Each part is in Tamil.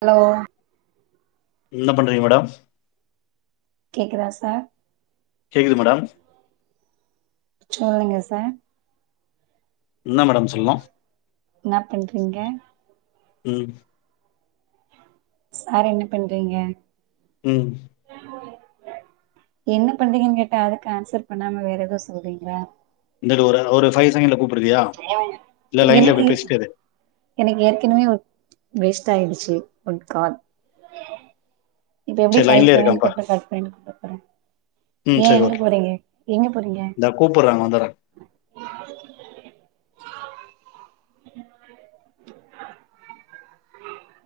ஹலோ என்ன பண்றீங்க மேடம் கேக்குதா சார் கேக்குது மேடம் சொல்லுங்க சார் என்ன மேடம் சொல்லணும் என்ன பண்றீங்க ம் சார் என்ன பண்றீங்க ம் என்ன பண்றீங்கன்னு கேட்டா அதுக்கு ஆன்சர் பண்ணாம வேற ஏதோ சொல்றீங்க இந்தல ஒர் ஒரு பை செங்கன்ட் எனக்கு இரு எனக்கு ஏற்கனவே டுச்சு உட்கால் இப்ப எப்டி சரி பைவ் லைன்லயே செவனுக்கு இருக்கான்ப்பா அறம் கட் பண்ணடு போறே ம் ஏன் சரி எங்க ஓகே போறீங்க எங்க போறீங்க இந்த கூப்பிடுறாங்க வந்துடுறேன்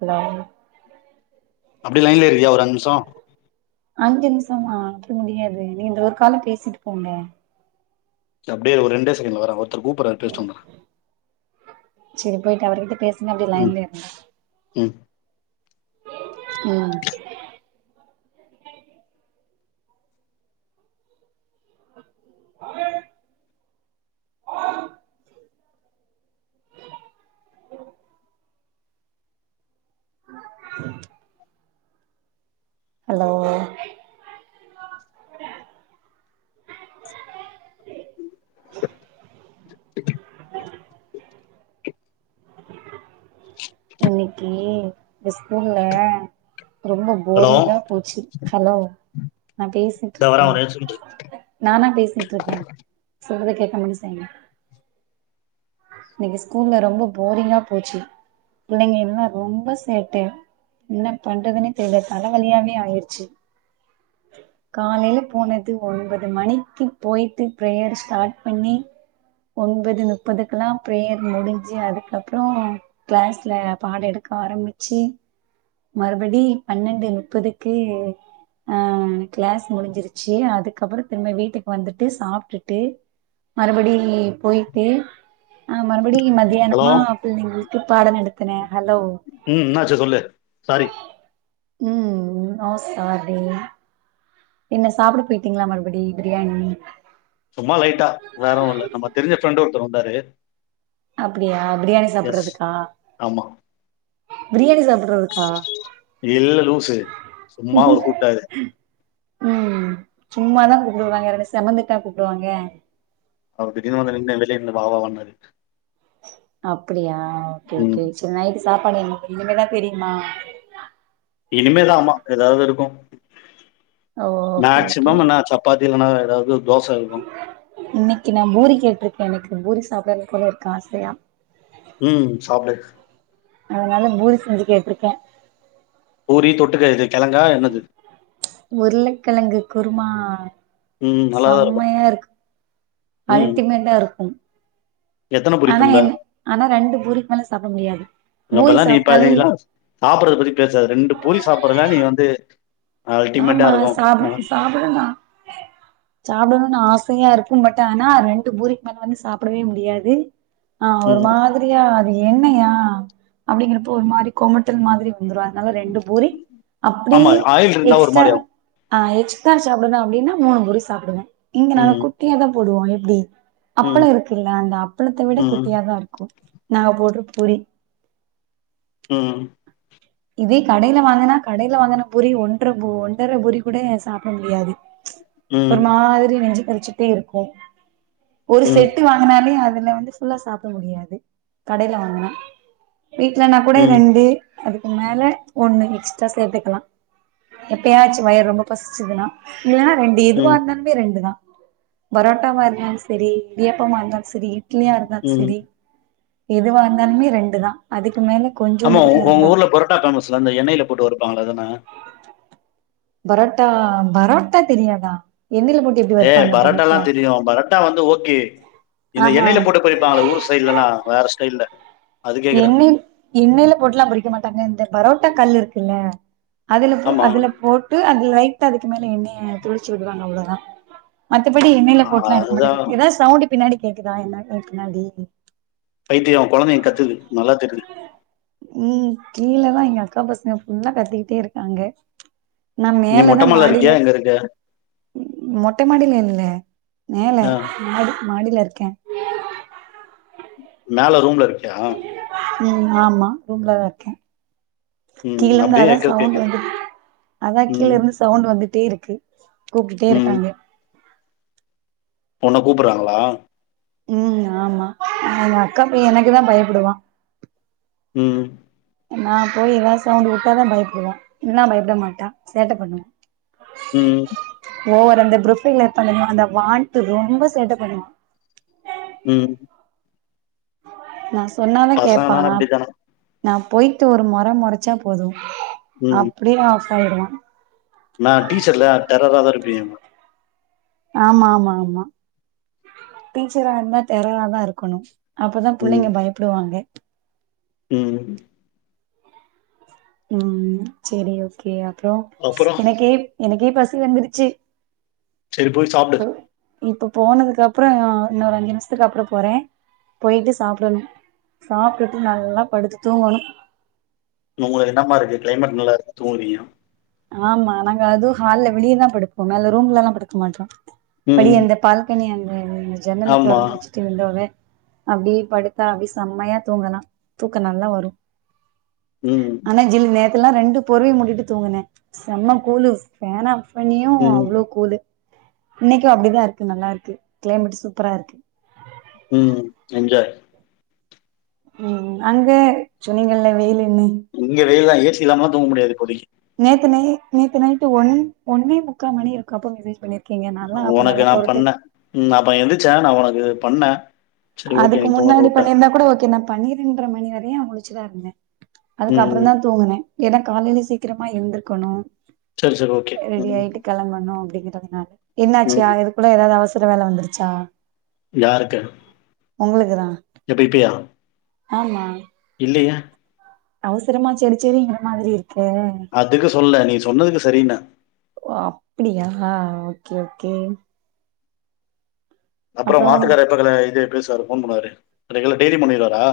ஹலோ அப்டி லைன்ல இருக்கியா ஒரு அஞ்சு நமிஷம் அஞ்சு நிமிஷ்மா ஆ அப்டி முடியாது நீ இந்த ஒரு கால பேசிட்டு போங்க அப்டியே ஒரு ரெண்டு செகண்டல வர கூப்பறாரு பேசிட்டு போய்ட்டு அவர்கிட்ட பேசுங்க அப்டி லைன்லயே இருங்க உம் ம் ஆமேர் ஹலோ உ இன்னைக்கு இந்த ஸ்கூல்ல ரொம்ப ஹலோ போரிங்கா போச்சு ஹலோ நான் பேசிட்டு இந்த இருக்கே வரேன் ஒரு நிமிஷம் நானா பேசி ட்டு ருக்கே சொல்றத கேட்க மும் செய்ங்க இன்னைக்கு ஸ்கூல்ல ரொம்ப போரிங்கா போச்சு பிள்ளைங்க எல்லா ரொம்ப சேட்ட என்ன பண்றதுன்னே தெரியல தலைவலியாவே ஆயிருச்சு காலையில போனது ஒன்பது மணிக்கு போயிட்டு பிரேயர் ஸ்டார்ட் பண்ணி ஒண்பது முப்பதுகுக் ல்லா பிரேயர் முடிஞ்சு அதுக்கப்புறோ கிளாஸ்ல பாட எடுக்க ஆரம்பிச்சு மறுபடி பன்னெண்டு முப்பதுக்கு அஹ் கிளாஸ் முடிஞ்சிருச்சு அதுக்கப்புறோ திரும்ப வீட்டுக்கு வந்துட்டு சாப்டுட்டு மறுபடி போயிட்டு அஹ் மறு அப்டி ஹலோ மதியானமா பிள்ளைங்ளு பாட நடுத்தனே ம் என்னாச்சு சொல்லு சாரி உம் நொ சாரி என்ன சாப்பிட போயிட்டீங்களா மறுபடி பிரியாணி சும்மா லைட்டா வேறனு இல்ல நம்ம தெரிஞ்ச ஃப்ரெண்ட் ஒருத்தர் வந்தாரு அப்டியா பிரியாணி எஸ் சாப்படுறதுக்கா ஆமா பிரியாணி சாப்பிடுறதுக்கா இல்ல லூசு சும்மா ஒரு கூப்பிட்டாரு உம் சும்மாதா கூப்பிடுவாங்க இல்லனா செமந்துட்டா கூப்பிடுவாங்க அவர் திடிர்னு வந்து நின்னு வெளிய நின்னு வா வா அப்டியா ஓகே ம் ஓகே செரி நைட் சாப்பாடு எண்ண இனிமேதான் தெரியுமா இனிமேதா அம்மா ஏதாவது இருக்கோ ஓ மேக்சிமம் நா சப்பாத்தி இதுவனா வேற ஏதாது இன்னிக்கு நா பூரி கேட்டிருக்கே எனக்கு பூரி சாப்பிடன்னு போல இருக்கு ஆசையா உம் சாப்டு அதனால பூரி செஞ்சு கேட்டுருக்கே பூரி தொட்டுக்க எது உருளைக்கிழங்கு குருமா ஆ உம் நல்லாதா இருக்கோ அல்டிமேட்டா இருக்கோம் எத்தன பூரி ஆனா திம்ப? என் ஆனா ரெண்டு பூரி மேல சாப்பிட முடியாது பூரி அப்பல்லா நீ சாப்பிட்டாலே பாதிங்ளாஸ் சாப்பிடறது பத்தி பேசாத ரெண்டு பூரி சாப்பறனா நீ வந்து அல்டிமேட்டா ஆமா இருக்கும். அ சாப்பட் சாப்பிடதா சாப்பிடனு ன்னு ஆசையா இருக்கு பட் ஆனா ரெண்டு பூரிக்கு மேல வந்து சாப்பிடவே முடியாது ஆ ஒரு ம். மாரியா எண்ணெய்யா அப்டிங்கிறப்போ ஒரு மாரி கொமட்டல் மாதிரி வ ந்துருவ அதனால ரெண்டு பூரி அப்படீ ஆமா ஆயில் இருந்தா ஒரு மாரி ஆகும் ஆ எக்ஸ்ட்ரா சாப்பிடனு அப்டின்னா மூணு பூரி சாப்பிடுவே இங்க நாங்க ம், குட்டியாதா போடுவோ எப்டி ம், அப்பள இருக்குல்ல அந்த அப்பளத்த விட ம், குட்டியாதா இருக்கௌன் நாங்க போடுற பூரி ம் இது கடையில வாங்கனா கடையில வாங்கன பூரி ஒன்ற பூ ஒன்டர பூரி கூட சாப்பிட முடியாது ச் ம், ஒரு மாரி நெஞ்சு கரிக் ச்சுட்டே இருக்கோ ஒரு ம், செட்டு வாங்கனாலே அது அதுல வந்து புல்லா சாப்பிட முடியாது கடையில வாங்கினா வீட்லன்னா கூட ம், ரெண்டு அது மேல ஒண்ணு எக்ஸ்ட்ரா சேத்துக்கலா எப்பேயாச்சு வயிர் ரொம்ப பசிச்சதுன்னா இல்லைன்னா ரெண்டு ம், எதுவாருந்தாலுமே ரெண்டு தா பரோட்டா வா இருந்தாலு செரி இடியாப்பமா இருந்தாலும் செரி இட்லியா இருந்தாலு ம். செரி எதுவா இருந்தாலுமே ரெண்டு தா அதுக்கு மேல ஆமா கொஞ்சோண்டு கூட உங்க எறங்காது ஊர்ல பொரோ ட்டா ஃபேமஸ் அந்த எண்ணெய்ல போட்டு வருப்பாங்கள அதானே பரோட்டா பரோட்டா தெரியாதா எண்ணெய்ல போட்டு எப்டி ஏ வறுப்பாங்க பரோட்டால்லா பரோட்டா தெரியு பரோட்டா வந்து ஓகே இந்த ஆஹா எண்ணெயில போட்டு பொரிப்பாங்களே ஊர் சைடலல்லா வேற ஸ்டைல்ல அது கேக்குறா. எண்ணெய் எண்ணெயில போட்டுலா பொறிக்க மாட்டாங்க இந்த பரோட்டா ட்ட கல் இருக்குல்ல அதுல ஆமா. அதுல போட்டு அதுல வை ட்டா அதுக்கு மேல எண்ணெய்ய தொளிச்சுவுடுவாங்க அவ்ளோவுதா மத்தபடி எண்ணெய்ல அ- போட்டுலா எடுக்க அதுதான் மாட்டங்கா எதாவது சவுண்ட் பின்னாடி கேக்குதா என்னா பின்னாடி பைத்தியோ கொழந்தைங்க கத்துத்து நல்லா தெர்து உம் கீழேதா எங்க அக்கா பசங்க புல்லா கத்தக்கிட்டே இருக்காங்க நா நீ மொட்ட மேலதா மாடில இருக்கியா? எங்க இருக்க? மொட்டை மாடில நின்ன மேலே ஆ மாட் மாடியில இருக்கே மேல ரூம்ல இருக் கியா ம் ஆமா ரூம்ல தா இருக்கே ம். கீழருந்து அப்டியே அதா எக்கோ சவுண்ட் கேக்குது. வந்து அதா கீழ ம். இருந்து சவுண்ட் வந்துட்டேருக்கு க்கு கூப்டுட்டே ம். இருக்காங்க உண்ண கூப்புறாங்களா உம் ஆமா எங்க அக்காப் பைய எனக்கு தா பயப்படுவா உம் நா போய் எதாவது சவுண்ட் விட்டாதா பயப்படுவா இல்லனா பயப்பட மாட்டா சேட்ட பண்ணுவா ம். ஓவர் அந்த ப்ரவைல்ல பண்ணும்ல அந்த வான்ட்டு ரொம்ப சேட்ட பண்ணு உம் நா சொ சொன்னாதா பசங்கன்னா கேப்பானா அப்டித்தானா? நா போய்ட்டு ஒரு மொற மொறச்சா போது ம். அப்படியா ஆயிடுவா நான் டீச்சர்ல டெர்ரரா தா இருப்பீங்கம்பா ஆமா ஆமா ஆமா டீச்சரா இருந்தா டெரராதா இருக்கணு அப்பதா ம். புள்ளைங்க பயப்படுவாங்க ம் ம் சேரி ஓகேயா அப்புறோ அப்புறம் எனக்கே எனக்கே பசி வந்துருச்சி செரி போய் சாப்டு இப்போ போனதுக்கு அப்புறம் அஹ் இன்னொரு அஞ்சு நிமிஷத்துக்கு அப்புறம் போறேன் போயிட்டு சாப்பிடணும் சாப்டுட்டு நல்லா படுத்து தூங்கணும் உங்களுக்கு என்னம்மா இருக்கு கிளைமேட் நல்லா இருக்கு தூங்குறீங்க ஆமா நாங்க அதுவு ஹால்ல வெளியதா படுப்போ மேல ரூம்லலா படுக்க மாட்டோ படி ம். அந்த பால்கனி அந்த அந்த ஜன்னல ஆமா. தொறந்து வச்சுட்டு வந்தாவே அப்படியே படுத்தா அப்படி செம்மையா தூங்கலா தூக்க நல்லா வரு ம். அனா சில்லு நேத் த்தெல்லா ரெண்டு போர்வையை மூடிட்டு தூங்கனே செம்ம கூலு ஃபேன்னப் பண்ணியு ம். அவ்ளோ கூலு இன்னைக்கு அப்படிதா இருக்கு நல்லா இருக்கு கிளைமேட்டு சூப்பரா இருக்கு ம் என்ஜாய் ம் அங்க சொன்னீங்கள்ல வெயிலு ன்னு இங்க வெயில் தா ஏசி இல்லாமலா தூங்க முடியாது தோழி நேத்து நை நேத்து நைட்டு ஒன் ஒன்னே முக்கா மணி இருக்காப்போ மெசேஜ் பண்ணியிரு உனக்கு நா பண்ணே ம் அப்ப எந்திச்சே நா ஒனக்கு பண்ணே சரி ஓகே அதுக்கு நீ தூங்குறன்னு முன்னாடி வுட்டே பண்ணியிருந்தா கூட ஓகே நா பன்னிரெண்டர மணி வரையு முழிச்சுதா இருந்தே அதுக்கப்புற ம் தா தூங்குனே ஏனா காலையிலே சீக்கிரமா எழுந்திருக்கணு செரி செரி ஓகே ம் பதினாறு என்னாச்சியா ம் இதுக்குள்ள ஏதாவது அவசி புது வேல வந்துருச்சா யாருக்கு உங்களுக்குதா எப்ப ஆமா இல்லயே அவசரமா சேரி சேரிங்ற மாதிரி இருக்கு அதுக்கு சொல்ல நீ சொன்னதுக்கு சரின்ன ஓ அப்டியா ஓகே ஓகே அப்றோ ஒன் ஆத்துக்காரு எப்ப க இது பேசுவாரு ஃபோன் பண்ணுவாரு ரெகுலர் டெய்லியு பண்ணிடுவாரா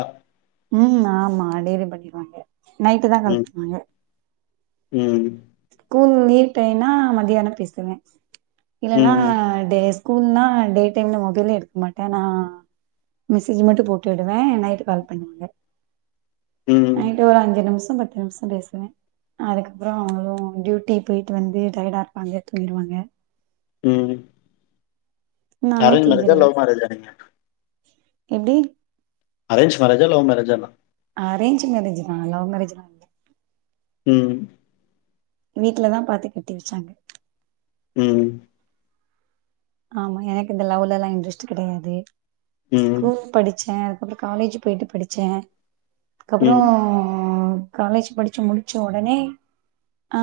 ம் ஆமா டெய்லி பண்ணிருவாங்க நைட்டு தா கால் ம் பண்ணுவாங்க ம் ஸ்கூல் லீவ் டைம்னா மத்தியான பேசுவே இல்லன்னா ம் டேஸ் ஸ்கூல்னா டே டைம்ல மொபைலே எடுக்க மாட்டே நா மெசேஜ் மட்டு போட்டு விடுவே நைட் கால் பண்ணிருவே ம் நைட் ஒரு அஞ்சு நிமிஷோ பத்து நிமிஷோ பேசுவே அதுக்கப்ற அவங்களு டூட்டி போயிட்டு வந்து டயடாருப்பாங்க தூங்கிடுவாங்க ம் நானு அரேஞ்ச் மேரேஜா தூங்கிடுவே லவ் மேரேஜா நீங்க எப்டி அரேஞ்ச் மேரேஜா லவ் மேரேஜானு அரேஞ்ச் மேரேஜ் தா லவ் மேரேஜ் லா ம் வீட்லதா பாத்து கட்டி வச்சாங்க ம் ஆமா எனக்கு இந்த லவ்லலா இன்ட்ரஸ்ட் கெடையாது ம் ஸ்கூல் படிச்சே அதுக்கப்ற காலேஜ் போயிட்டு படிச்சே அதுக்கப்ற ம் காலேஜ் படிச்சு முடிச்ச உடனே ஆ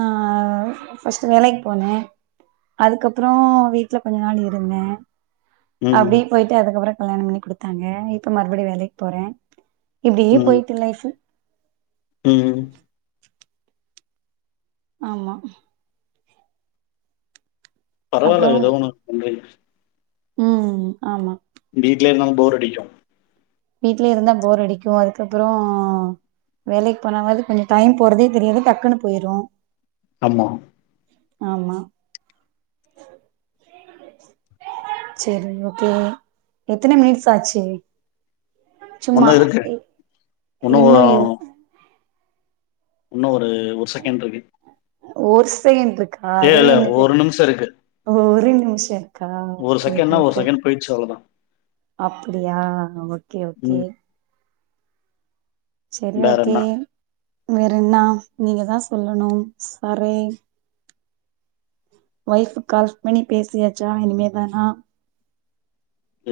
ஃபஸ்ட் வேலைக்கு போனே அதுக்கப்ற வீட்ல கொஞ்ச நாள் இருந்தே ம் அப்டி போயிட்டு அதுக்கப்ற கல்யாணம் பண்ணி குடுத்தாங்க இப்ப மறுபடியு வேலைக்கு போறே இப்டியே ம் போயிட்டு லைஃப் ம் ஆமா பரவால்ல அப்றோ எதோ ஒன்னு பண்றீங்க ம் ஆமா வீட்லேந்தாலு போர் அடிக்கு வீட்லே இருந்தா போர் அடிக்கு அதுக்கப்ற வேலைக்கு போனாவது கொஞ்சோ டைம் போறதே தெரியாது டக்குன்னு போயிரு ஆமா ஆமா செரி ஓகே எத்தன மினிட்ஸ் ஆச்சு சும்மா ஒன்னு இருக்கு இ உன்னு இன்னும் எவ் உன்னு ஒரு செகண்ட் இருக்கு ஒரு செகண்ட் இருக்கா இல்ல அதுல இல்ல என்ன ஒரு பெரி நிமிஷமிருக்கு ஒரு நிமிஷோ இருக்கா ஒரு செகண்ட்னா ஒரு செகண்ட் போயிச்சு அவ்ளோதா அப்பிடியா ஓகே ஓகே ம் செரி வேற ஓகே என்ன வேறன்னா நீங்க தா சொல்லணும் சரெ வைஃப்க்கு கால் பண்ணி பேசியாச்சா இனிமேதானா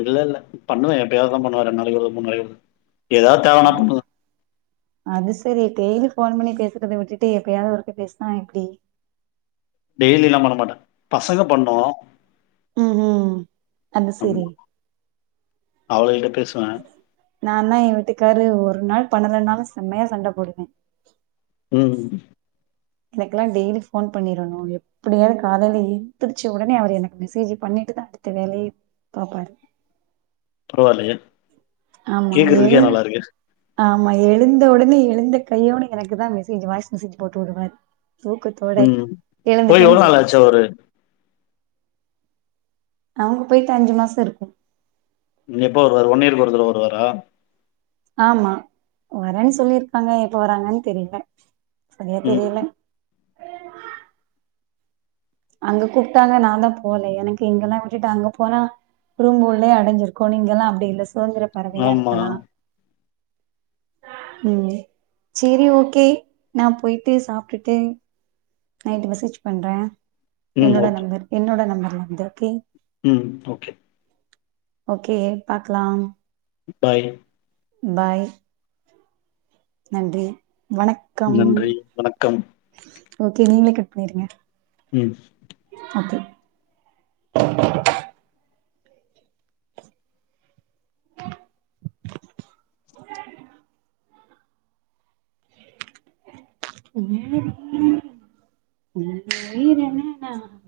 இல்லல்ல பண்ணுவே எப்பயாவதுதா பண்ணுவே ரெண்ட் நாளைக்கு ஒரு மூண் நாளைக்கு ஒருத் ஏதாவது தேவனா ஆ பண்னுவ அது சரி டெய்லி ஃபோன் பண்ணி பேசுறத விட்டுட்டு எப்பயாவது ஒருக்க பேசுனா எப்பிடி டெய்லில்லா பண்ண மாட்டே பசங்க பண்ணு ம் ம் அது ஆமா அவள எங் நா தா எ வீட்டுக்காரு ஒரு நாள் பன்னலனாலும் செம்மையா சண்டை போடுவே உம் எனக்கெல்லா டெய்லி ஃபோன் பண்ணிடணு எப்படியாது காலையில எந்துடுச்ச ஒடனே அவர் எனக்கு மெசேஜ் பண்ணிட்டுதா அடுத்த வேலையை பாப்பாரு பரவாலேயே ஆமா ஏழு ஆமா ஏ எழுந்த ஒடனே எழுந்த கையோடு எனக்கு தா மெசேஜ் வாய்ஸ் மெசேஜ் போட்டு விடுவாரு தூக்கத்தோட உம் போய் எழுந்துட்டேன்னு எவ்ளோ நாளாச்சா சொல்லிட்டு அவுரு அவுங்க போயிட்டு அஞ்சு மாசோருக்கு இனி எப்போ வருவாரு ஒன்னியருக்கு ஒருத்தர வருவாரா ஆமா வரேன்னு சொல்லிருக்காங்க எப்ப வராங்கன்னு தெரியல சரியா ம் தெரியல அங்க கூப்ட்டாங்க நா தா போல எனக்கு இங்கல்லா விட்டுட்டு அங்க போனா ரூம்புள்ளயே அடைஞ்சிருக்கனு இங்கெல்லா அப்டி இல்ல சுதந்திர பறவையா ஆமா இருக்கலா உம் சேரி ஓகே நா போயிட்டு சாப்ட்டுட்டு நைட்டு மெசேஜ் பண்றே ம் என்னோட ஓகே நம்பர் என்னோட நம்பர் [unintelligible] ம் ஓகே ஓகே பாக்கலாம் பாய் பாய் நன்றி வணக்கம் நன்றி வணக்கம் ஓகே நீங்களே கட் பண்ணிருங்க ம் ஓகே உம் உம் உயிரென நா